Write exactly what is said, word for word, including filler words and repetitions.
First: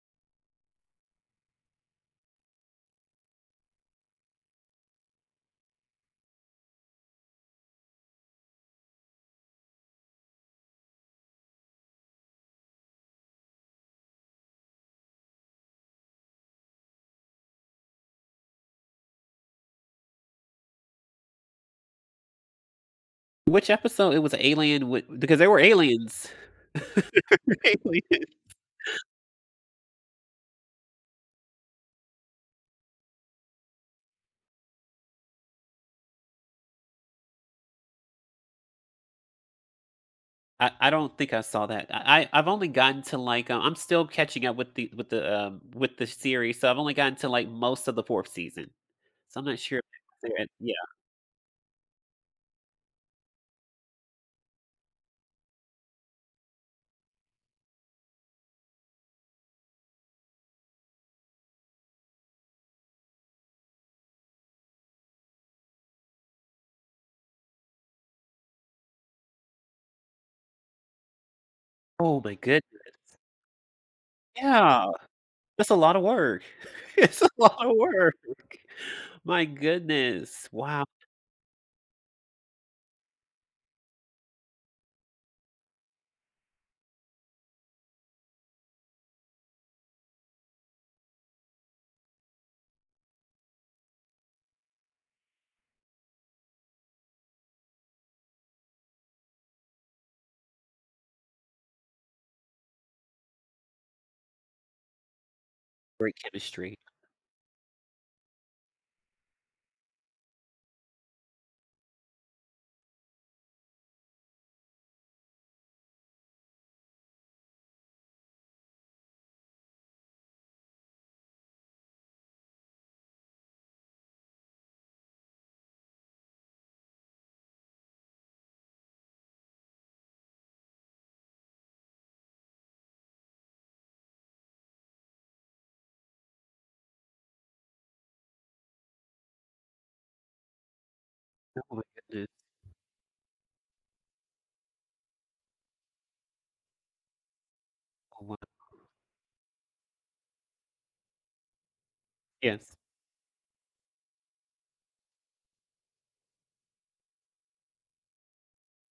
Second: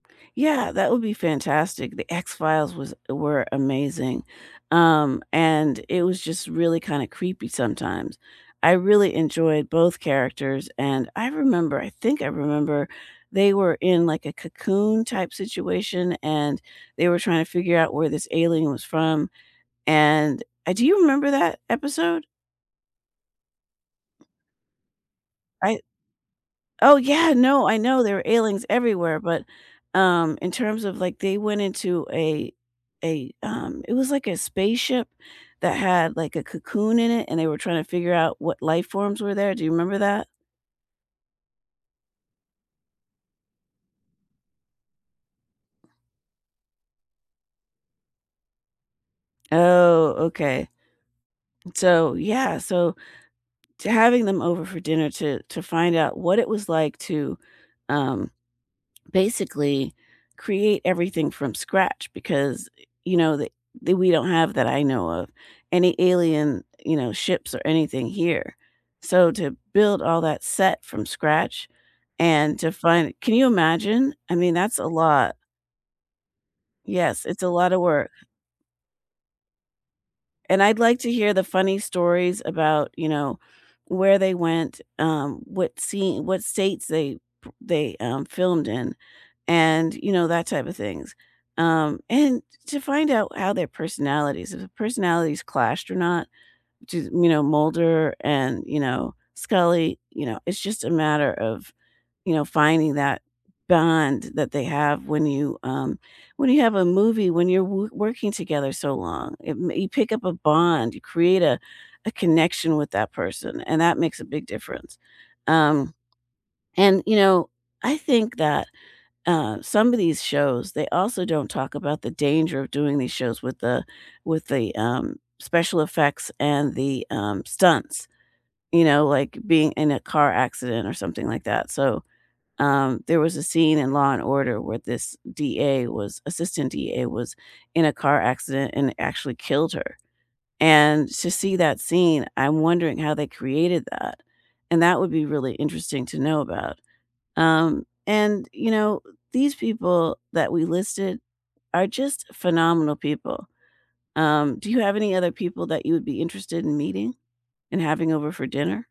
Yeah, that would be fantastic. The X-Files was were amazing, um, and it was just really kinda creepy sometimes. I really enjoyed both characters, and I remember- I think I remember- they were in, like, a Cocoon type situation, and they were trying to figure out where this alien was from, and uh, do you remember that episode? Which episode? It was a alien wi because they were I aliens. Oh, yeah, no, I know there were Aliens aliens everywhere, but, um, in terms of, like, they went into a a um, it was like a spaceship that had, like, a cocoon in it and they were trying to figure out what life forms were there. Do you remember that? I I don't think I saw that. I I I've only gotten to, like, um I'm still catching up with the with the, um with the series. So, I've only gotten to, like, most of the fourth season, so I'm not sure Oh, if [unintelligible] okay. yeah. And so, yeah. So, to having them over for dinner to to find out what it was like to, um, basically create everything from scratch because, you know, that- that we don't have that I know of- any alien, you know, ships or anything here. So, to build all that set from scratch Oh my and goodness. to find Can you imagine? I mean, that's Yeah. a lot. That's a lotta work. It's Yes, a it's a lot lotta of work. work. My goodness. And I'd Wow. like to hear the funny stories about, you know, where they went, um, what scene what states they p they, um, filmed in, and, you know, that type of things. Um, and to find out how their personalities if personalities clashed or not, which is, you know, Mulder and, you know, Scully, you know? It's just a matter of, you know, finding that bond that they have when you um, Great when you have chemistry. a movie, when you're w working together so long. It mm, you pick up a bond, you create a a connection with that person, and that makes a big difference. Um, and, you know, I think that, uh, some of these shows, they also don't talk about the danger of doing these shows with the with the, um, special effects and the, um, stunts, you know, like being in a car accident or something like that. So, um, there was a scene in Law& Order where this DA was assistant DA was in a car accident and actually killed her. And to see Oh that my scene, goodness. I'm wondering how they created that, and that would be really interesting to know about. Um, Oh wow. and, you know, these people that we listed are just Yes. phenomenal people. Um, do you have any other people that you would be interested in meeting and having over for dinner?